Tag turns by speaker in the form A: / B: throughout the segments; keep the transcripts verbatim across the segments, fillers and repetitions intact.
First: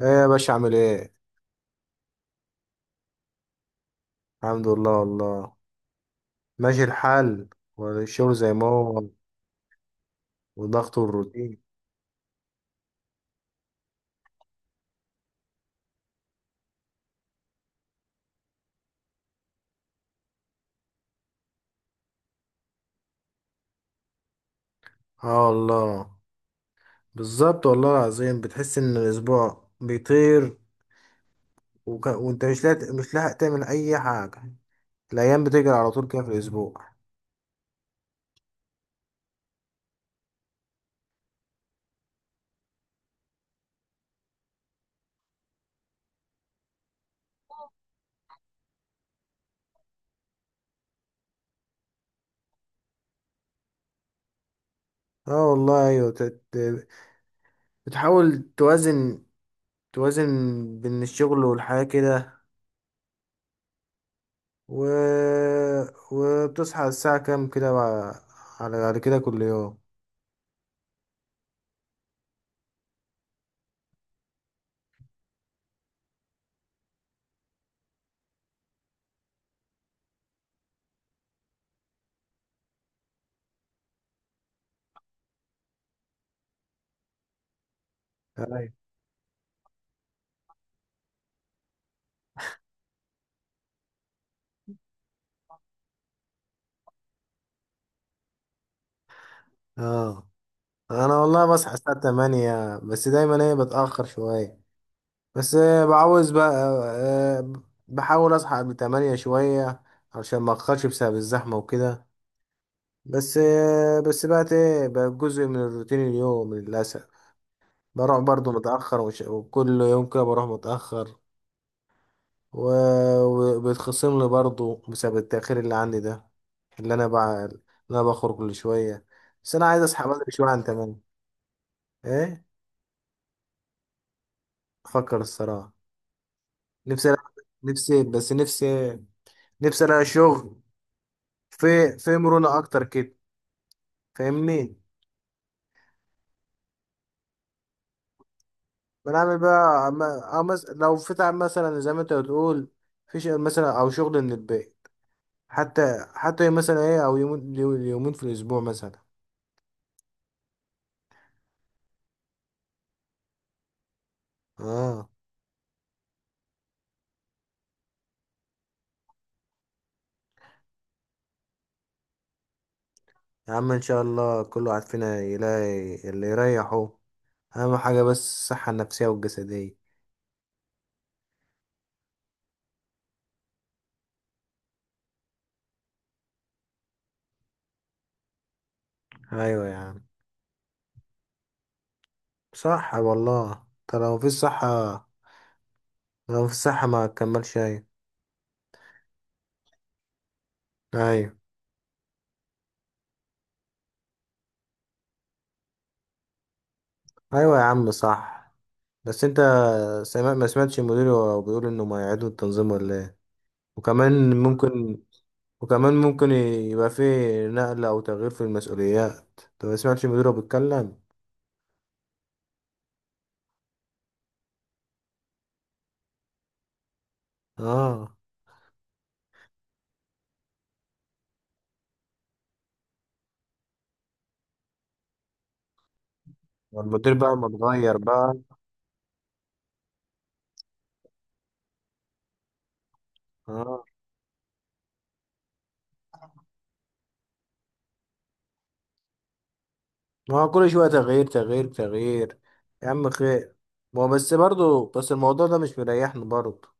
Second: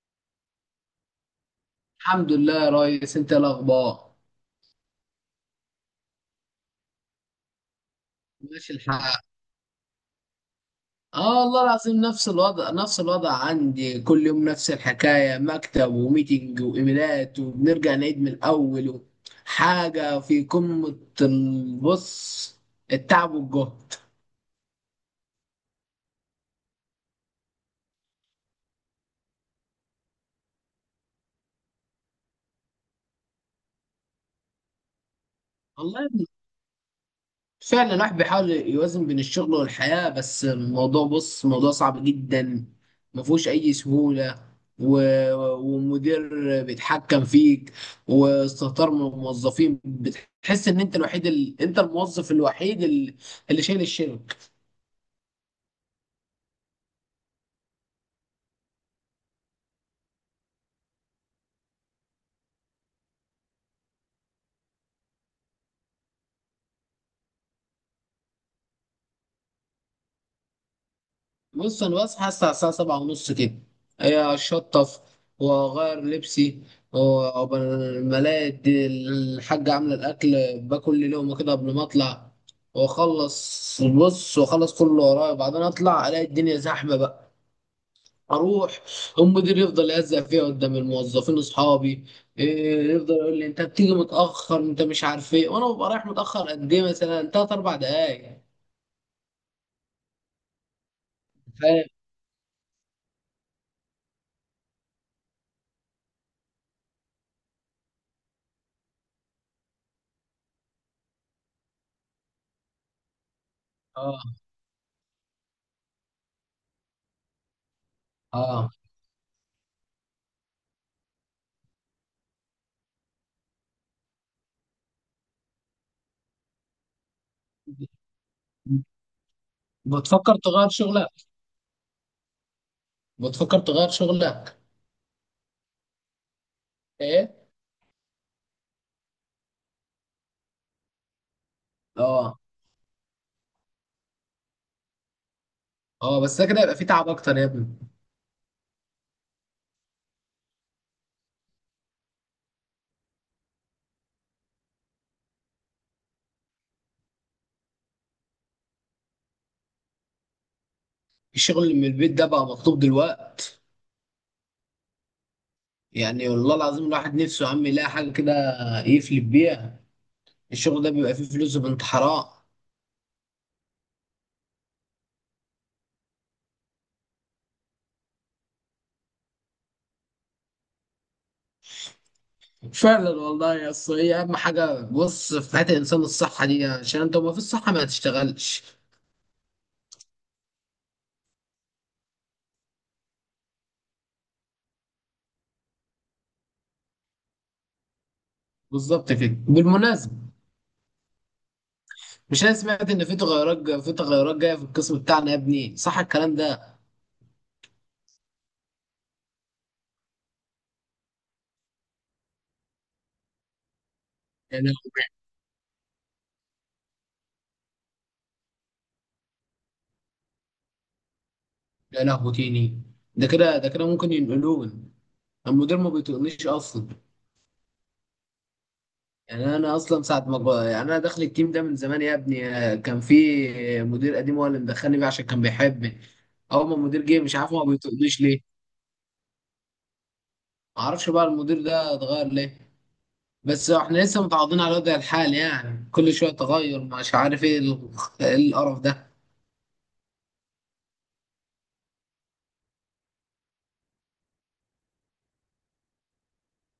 A: ايه يا باشا؟ عامل ايه؟
B: الحمد لله يا ريس، انت ايه الاخبار؟
A: الحمد لله والله، ماشي الحال، والشغل زي ما
B: ماشي
A: هو
B: الحال.
A: وضغط
B: اه،
A: الروتين.
B: والله العظيم نفس الوضع نفس الوضع عندي، كل يوم نفس الحكايه: مكتب وميتنج وايميلات وبنرجع نعيد من الاول و- حاجه في قمه البص، التعب والجهد.
A: اه والله، بالظبط والله العظيم، بتحس ان الاسبوع بيطير وك... وانت مش لاحق مش لاحق تعمل اي حاجه. الايام بتجري على طول
B: والله
A: كده في الاسبوع.
B: فعلا الواحد بيحاول يوازن بين الشغل والحياة، بس الموضوع بص موضوع صعب جدا، ما فيهوش أي سهولة. و... ومدير بيتحكم فيك، واستهتار من الموظفين. بتحس إن أنت الوحيد ال... أنت الموظف الوحيد ال- اللي شايل الشغل.
A: اه والله، ايوه، تت... بتحاول توازن توازن بين الشغل والحياه كده، و... وبتصحى الساعه كام كده بقى- على على كده كل يوم؟
B: بص انا بصحى الساعه الساعه سبعة ونص كده، هي اشطف واغير لبسي، وقبل ما الاقي الد- الحاجه عامله الاكل، باكل لي لقمه كده قبل ما اطلع، واخلص بص واخلص كل اللي ورايا، بعدين اطلع الاقي الدنيا زحمه بقى،
A: أيوة.
B: اروح. المدير يفضل يهزق فيا قدام الموظفين اصحابي، إيه، يفضل يقول لي انت بتيجي متاخر، انت مش عارف ايه، وانا ببقى رايح متاخر قد ايه؟ مثلا تلات اربع دقايق.
A: اه، انا والله بصحى
B: فاهم.
A: الساعة تمانية، بس دايما ايه، بتأخر شوية. بس آه، بعوز بقى. آه، بحاول اصحى قبل تمانية شوية عشان ما اتأخرش بسبب الزحمة وكده. بس آه،
B: اه،
A: بس بقى ايه، بقى جزء من الروتين اليوم للأسف. بروح برضو
B: اه.
A: متأخر، وش- وكل يوم كده بروح متأخر، و- وبيتخصم لي برضو بسبب التأخير اللي عندي ده، اللي انا بقى، اللي انا بخرج كل شوية. بس انا عايز اصحى بدري
B: بتفكر
A: شوية عن
B: تغير
A: تمانية.
B: شغلك؟
A: ايه؟
B: بتفكر تغير شغلك؟
A: افكر الصراحة. نفسي
B: ايه.
A: ألاقي- نفسي بس نفسي، نفسي الاقي شغل في في
B: اه،
A: مرونة اكتر كده. فاهمني؟
B: اه، بس ده كده يبقى فيه تعب اكتر يا ابني.
A: بنعمل بقى ما- أو مس... لو فتح مثلا زي ما انت بتقول في شغل مثلا او شغل من البيت، حتى حتى مثلا ايه او يومين، يومين في الاسبوع مثلا.
B: الشغل اللي من البيت ده بقى مطلوب دلوقت،
A: اه.
B: يعني والله العظيم الواحد نفسه يا عم يلاقي حاجه كده يفلب بيها. الشغل ده بيبقى فيه فلوس بنت حرام.
A: يا عم ان شاء الله كل واحد فينا يلاقي اللي يريحه. اهم حاجة بس الصحة النفسية والجسدية.
B: فعلا والله يا أصل، هي اهم حاجه بص في حياه الانسان الصحه دي، عشان انت ما في الصحه ما تشتغلش.
A: ايوه يا عم، صح والله. طب لو مفيش صحة، لو مفيش صحة ما تكملش. ايوه.
B: بالظبط كده. بالمناسبه،
A: أيوة.
B: مش انا سمعت ان في تغيرات جا- في تغيرات جايه في القسم بتاعنا يا ابني، صح الكلام ده؟
A: ايوه يا عم صح. بس انت، سمع ما سمعتش المدير وهو بيقول انه ما يعيدوا التنظيم ولا ايه؟ وكمان
B: يعني
A: ممكن، وكمان ممكن يبقى فيه نقلة او تغيير في المسؤوليات. انت ما سمعتش المدير وهو بيتكلم؟
B: يا لهوي تاني! ده كده ده كده ممكن ينقلون. المدير ما بيطقنيش اصلا،
A: اه.
B: يعني انا اصلا ساعه ما ب- يعني انا داخل التيم ده من زمان يا ابني، آه، كان في مدير قديم هو اللي مدخلني بيه عشان كان بيحبني. اول ما المدير
A: والمدير
B: جه
A: بقى
B: مش
A: ما
B: عارف ما
A: اتغير
B: بيطقنيش
A: بقى.
B: ليه. ما اعرفش بقى المدير ده اتغير ليه. بس
A: اه.
B: احنا لسه متعاضدين على وضع الحال، يعني كل شويه تغير، مش عارف ايه ال- إيه القرف ده؟
A: ما هو كل شوية تغيير تغيير تغيير. يا عم خير. ما هو بس برضه، بس الموضوع ده مش مريحني برضه.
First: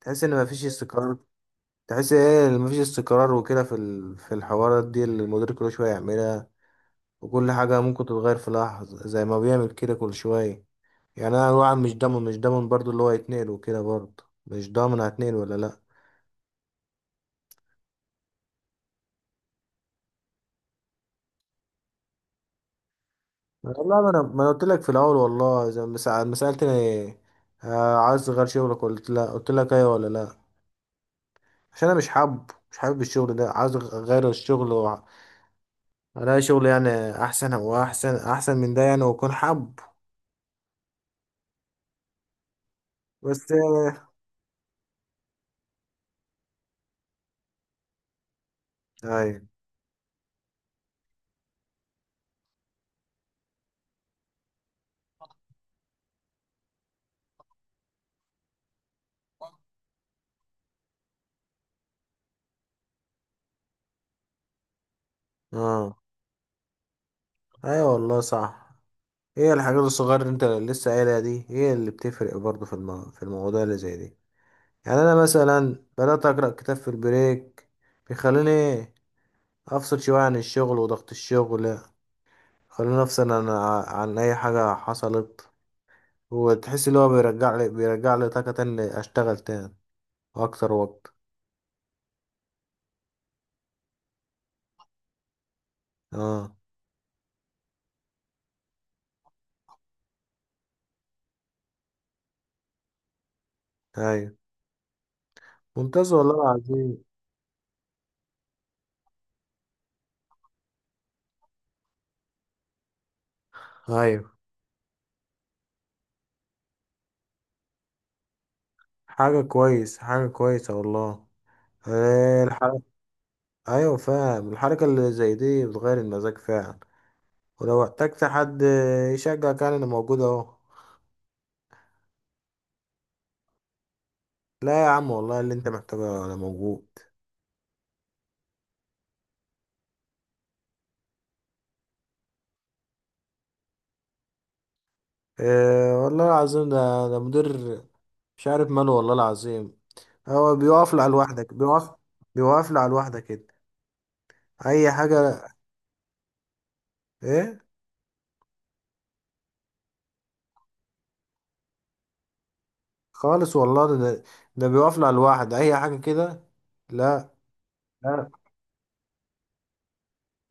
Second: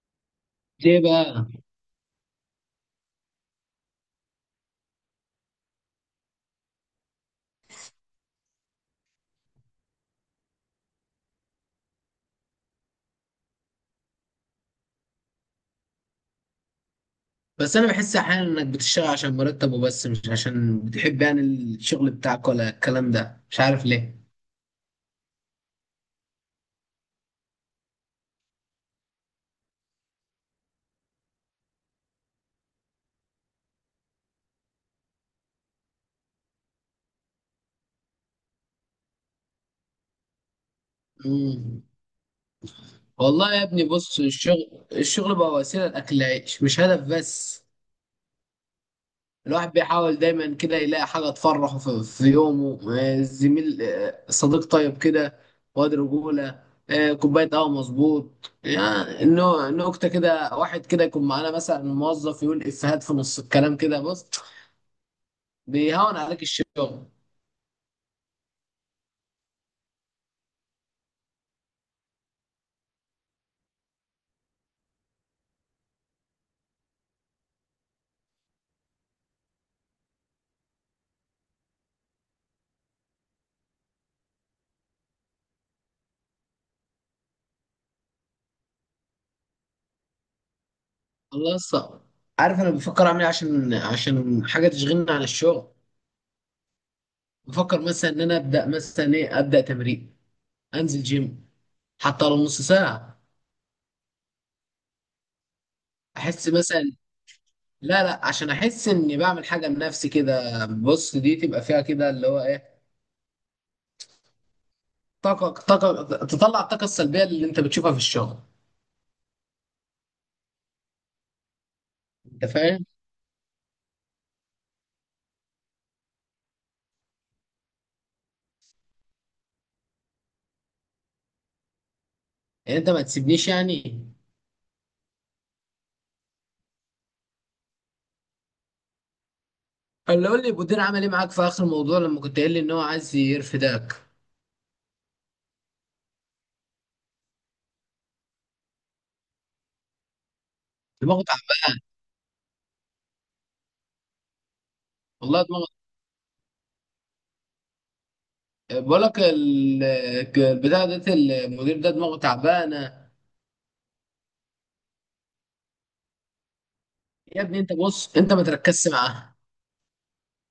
A: تحس ان مفيش
B: ليه
A: استقرار.
B: بقى؟
A: تحس ايه مفيش استقرار وكده في ال- في الحوارات دي اللي المدير كل شوية يعملها، وكل حاجة ممكن تتغير في لحظة زي ما بيعمل كده كل شوية. يعني أنا الواحد مش ضامن مش ضامن برضو اللي هو يتنقل، وكده برضو مش ضامن هتنقل ولا لأ.
B: بس انا بحس احيانا انك بتشتغل عشان مرتبه بس، مش عشان بتحب يعني الشغل بتاعك، ولا الكلام ده مش عارف
A: والله ما أنا
B: ليه.
A: ما أنا قلت لك في الأول، والله زي ما سأل- ما سألتني آه، عايز تغير شغلك، قلت لأ، قلت لك أيوة ولا لأ؟ عشان أنا مش حابب مش حابب الشغل ده، عايز أغ- أغير الشغل وأ- ألاقي شغل يعني أحسن، وأحسن أحسن من ده يعني، وأكون حابب.
B: مم.
A: بس
B: والله يا ابني
A: آه،
B: بص، الشغل الشغل بقى وسيلة لأكل العيش مش هدف بس.
A: أيوة.
B: الواحد بيحاول دايما كده يلاقي حاجة تفرحه في, في يومه، آه، زميل، آه، صديق طيب كده، واد رجولة، آه، كوباية قهوة مظبوط. يعني النو- نكتة كده، واحد كده يكون معانا مثلا، موظف يقول إفيهات في نص الكلام كده بص،
A: آه.
B: بيهون عليك الشغل.
A: أيوة والله صح. هي الحاجات الصغيرة اللي انت لسه قايلها دي هي اللي بتفرق برضه في المو... في المواضيع اللي زي دي. يعني انا مثلا بدأت أقرأ كتاب في البريك، بيخليني ايه، افصل شوية عن الشغل وضغط الشغل. خليني افصل عن، عن اي حاجة حصلت، وتحس اللي هو بيرجع لي بيرجع لي طاقة تاني، اشتغل تاني واكتر وقت.
B: الله يسطا. عارف أنا بفكر أعمل إيه عشان عشان حاجة تشغلني عن الشغل؟
A: اه.
B: بفكر مثلا إن أنا أبدأ مثلا إيه، أبدأ تمرين، انزل جيم، حتى لو نص ساعه.
A: ايوه، ممتاز والله
B: احس مثلا،
A: العظيم.
B: لا لا، عشان احس اني بعمل حاجه لنفسي كده بص، دي تبقى فيها كده اللي هو ايه،
A: ايوه.
B: طاقه، طاقه تطلع الطاقه السلبيه اللي انت بتشوفها في الشغل.
A: حاجة كويس حاجة كويسة والله. إيه
B: انت
A: الحركة؟
B: فاهم؟
A: ايوه، فاهم، الحركة اللي زي دي بتغير المزاج فعلا. ولو احتجت حد يشجعك، يعني انا موجود اهو.
B: يعني انت ما تسيبنيش يعني.
A: لا يا عم والله، اللي انت محتاجه انا موجود.
B: اللي قول لي المدير عمل ايه معاك في اخر الموضوع لما كنت قايل لي ان هو عايز يرفدك؟
A: إيه والله العظيم ده؟ ده مدير مش عارف ماله والله العظيم. هو بيقف على
B: دماغه
A: لوحدك،
B: تعبانه.
A: بيقف، بيوقف على لوحدك كده اي
B: والله
A: حاجه.
B: دماغه،
A: ايه؟
B: بقول لك ال- البتاع ده، المدير ده دماغه تعبانه.
A: خالص والله، ده ده، ده بيقف على لوحده اي حاجه كده. لا.
B: يا ابني انت بص،
A: لا،
B: انت ما تركزش معاه.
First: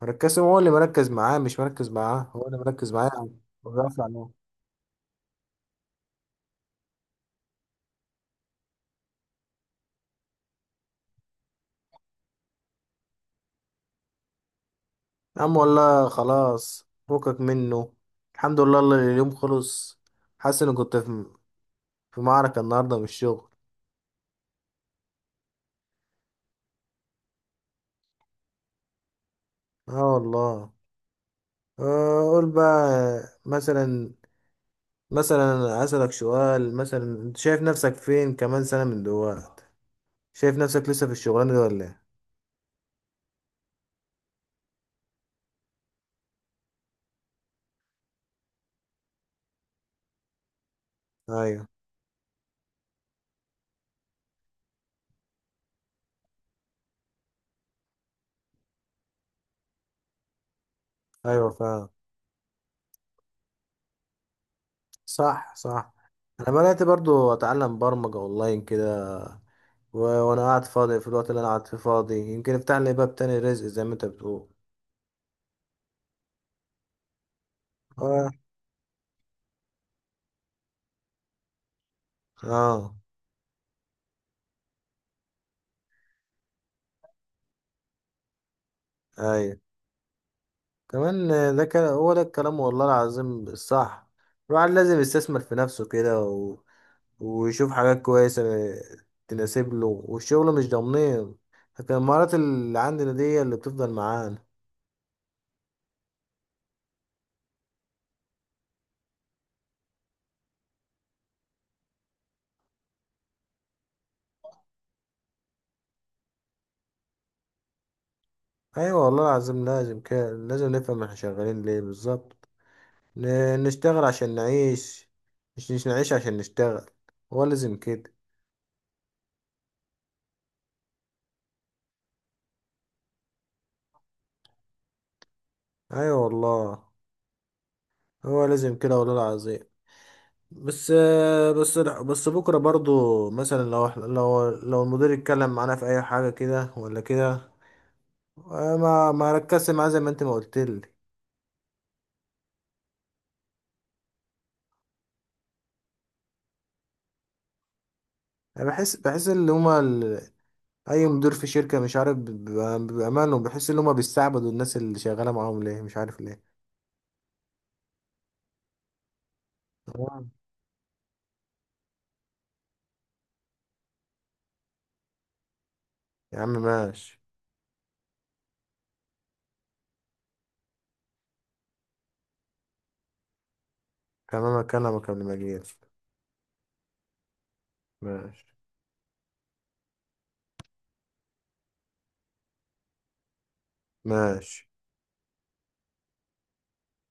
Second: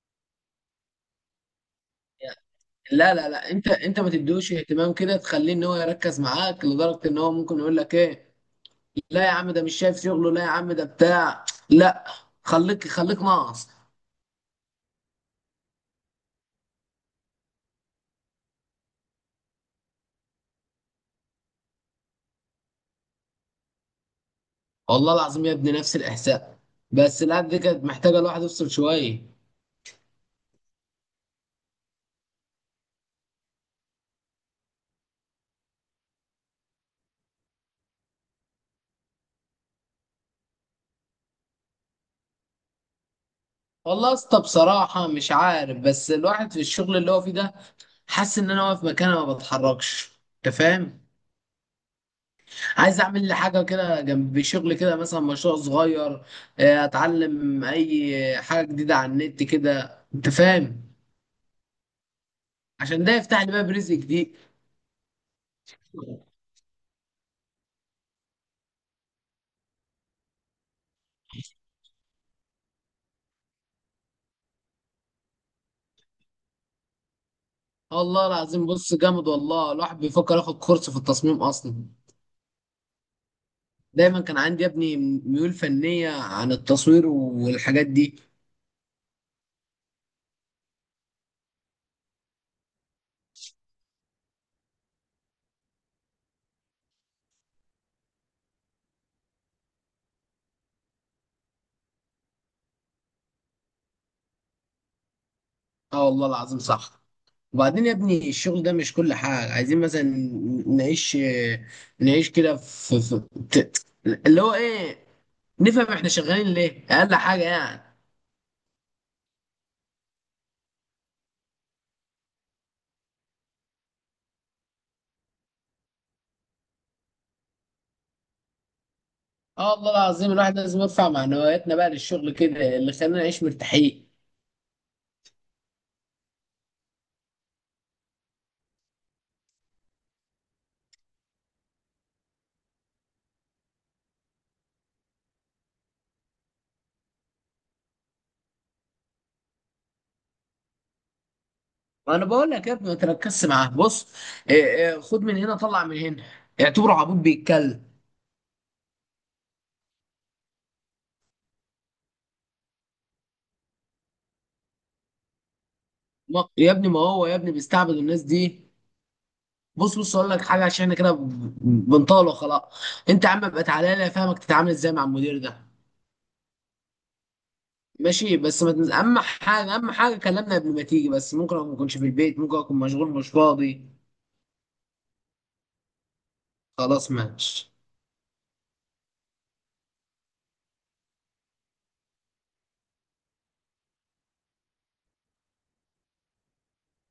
A: مركز، هو اللي مركز معاه، مش مركز معاه هو اللي مركز
B: لا
A: معاه.
B: لا لا، انت انت
A: بيقف
B: ما
A: على لوحده.
B: تديهوش اهتمام كده، تخليه ان هو يركز معاك لدرجه ان هو ممكن يقول لك ايه. لا يا عم، ده مش شايف شغله، لا يا عم ده بتاع، لا. خليك خليك ناقص.
A: يا عم والله خلاص، فكك منه. الحمد لله اللي اليوم خلص. حاسس اني كنت في في معركة النهاردة من الشغل.
B: والله العظيم يا ابني نفس الاحساس. بس الأب دي كانت محتاجه الواحد يفصل شويه.
A: اه والله. آه، قول بقى مثلا، مثلا اسألك سؤال، مثلا انت شايف نفسك فين كمان سنة من دلوقتي؟ شايف نفسك لسه في الشغلانة دي ولا ايه؟
B: والله يا اسطى بصراحه مش عارف، بس الواحد في الشغل اللي هو فيه ده حاسس ان انا واقف مكاني ما بتحركش. انت فاهم؟
A: ايوه.
B: عايز اعمل لي حاجه كده جنب شغل كده، مثلا مشروع صغير، آه، اتعلم اي حاجه جديده على النت كده. انت فاهم؟
A: ايوه، فعلا.
B: عشان ده يفتح لي باب رزق جديد.
A: صح صح. انا بدأت برضو اتعلم برمجة اونلاين كده، و- وانا قاعد فاضي، في الوقت اللي انا قاعد فيه فاضي يمكن افتح لي باب تاني رزق زي ما انت بتقول.
B: الله
A: اه.
B: العظيم بص جامد والله، الواحد بيفكر ياخد كورس في التصميم اصلا.
A: اه.
B: دايما كان عندي يا ابني ميول فنيه عن التصوير والحاجات دي.
A: ايوه. كمان آه، ده كان هو ده الكلام، والله العظيم الصح. الواحد لازم يستثمر في نفسه كده، و... ويشوف حاجات كويسة تناسب له، والشغل مش ضامنين، لكن المهارات اللي عندنا دي هي اللي بتفضل معانا.
B: اه والله العظيم صح. وبعدين يا ابني الشغل ده مش كل حاجة، عايزين مثلا نعيش، نعيش كده في, في ت- اللي هو ايه، نفهم احنا شغالين ليه اقل حاجة يعني.
A: ايوه والله العظيم، لازم كده. لازم نفهم احنا شغالين ليه بالظبط. ن... نشتغل عشان نعيش، مش مش نعيش عشان نشتغل. هو لازم كده.
B: اه والله العظيم، الواحد لازم يرفع معنوياتنا بقى للشغل كده اللي خلينا نعيش مرتاحين.
A: ايوه والله، هو لازم كده والله العظيم. بس، بس بس بكرة برضو مثلا لو إحنا- لو لو المدير اتكلم معانا في اي حاجة كده ولا كده، ما ما ركزت معاه زي ما انت ما قلت لي.
B: ما انا بقول لك يا ابني ما تركزش معاه بص، إيه إيه خد من هنا طلع من هنا، اعتبره عبود بيتكلم.
A: انا بحس بحس ان هما ال- اي مدير في شركة مش عارف، بيبقى- بامانه بحس ان هما بيستعبدوا الناس اللي شغالة معاهم ليه، مش عارف ليه.
B: ما- يا ابني ما هو يا ابني بيستعبد الناس دي. بص بص اقول
A: تمام.
B: لك حاجه، عشان احنا كده بنطاله خلاص. انت يا عم ابقى تعالى لي افهمك تتعامل ازاي مع المدير ده.
A: يا عم ماشي.
B: ماشي، بس ما تنز... اهم حاجه اهم حاجه كلمنا قبل ما تيجي، بس ممكن اكون ما اكونش في البيت، ممكن اكون مشغول مش فاضي.
A: كمامك انا ما كمل.
B: خلاص ماشي.
A: ماشي. ماشي.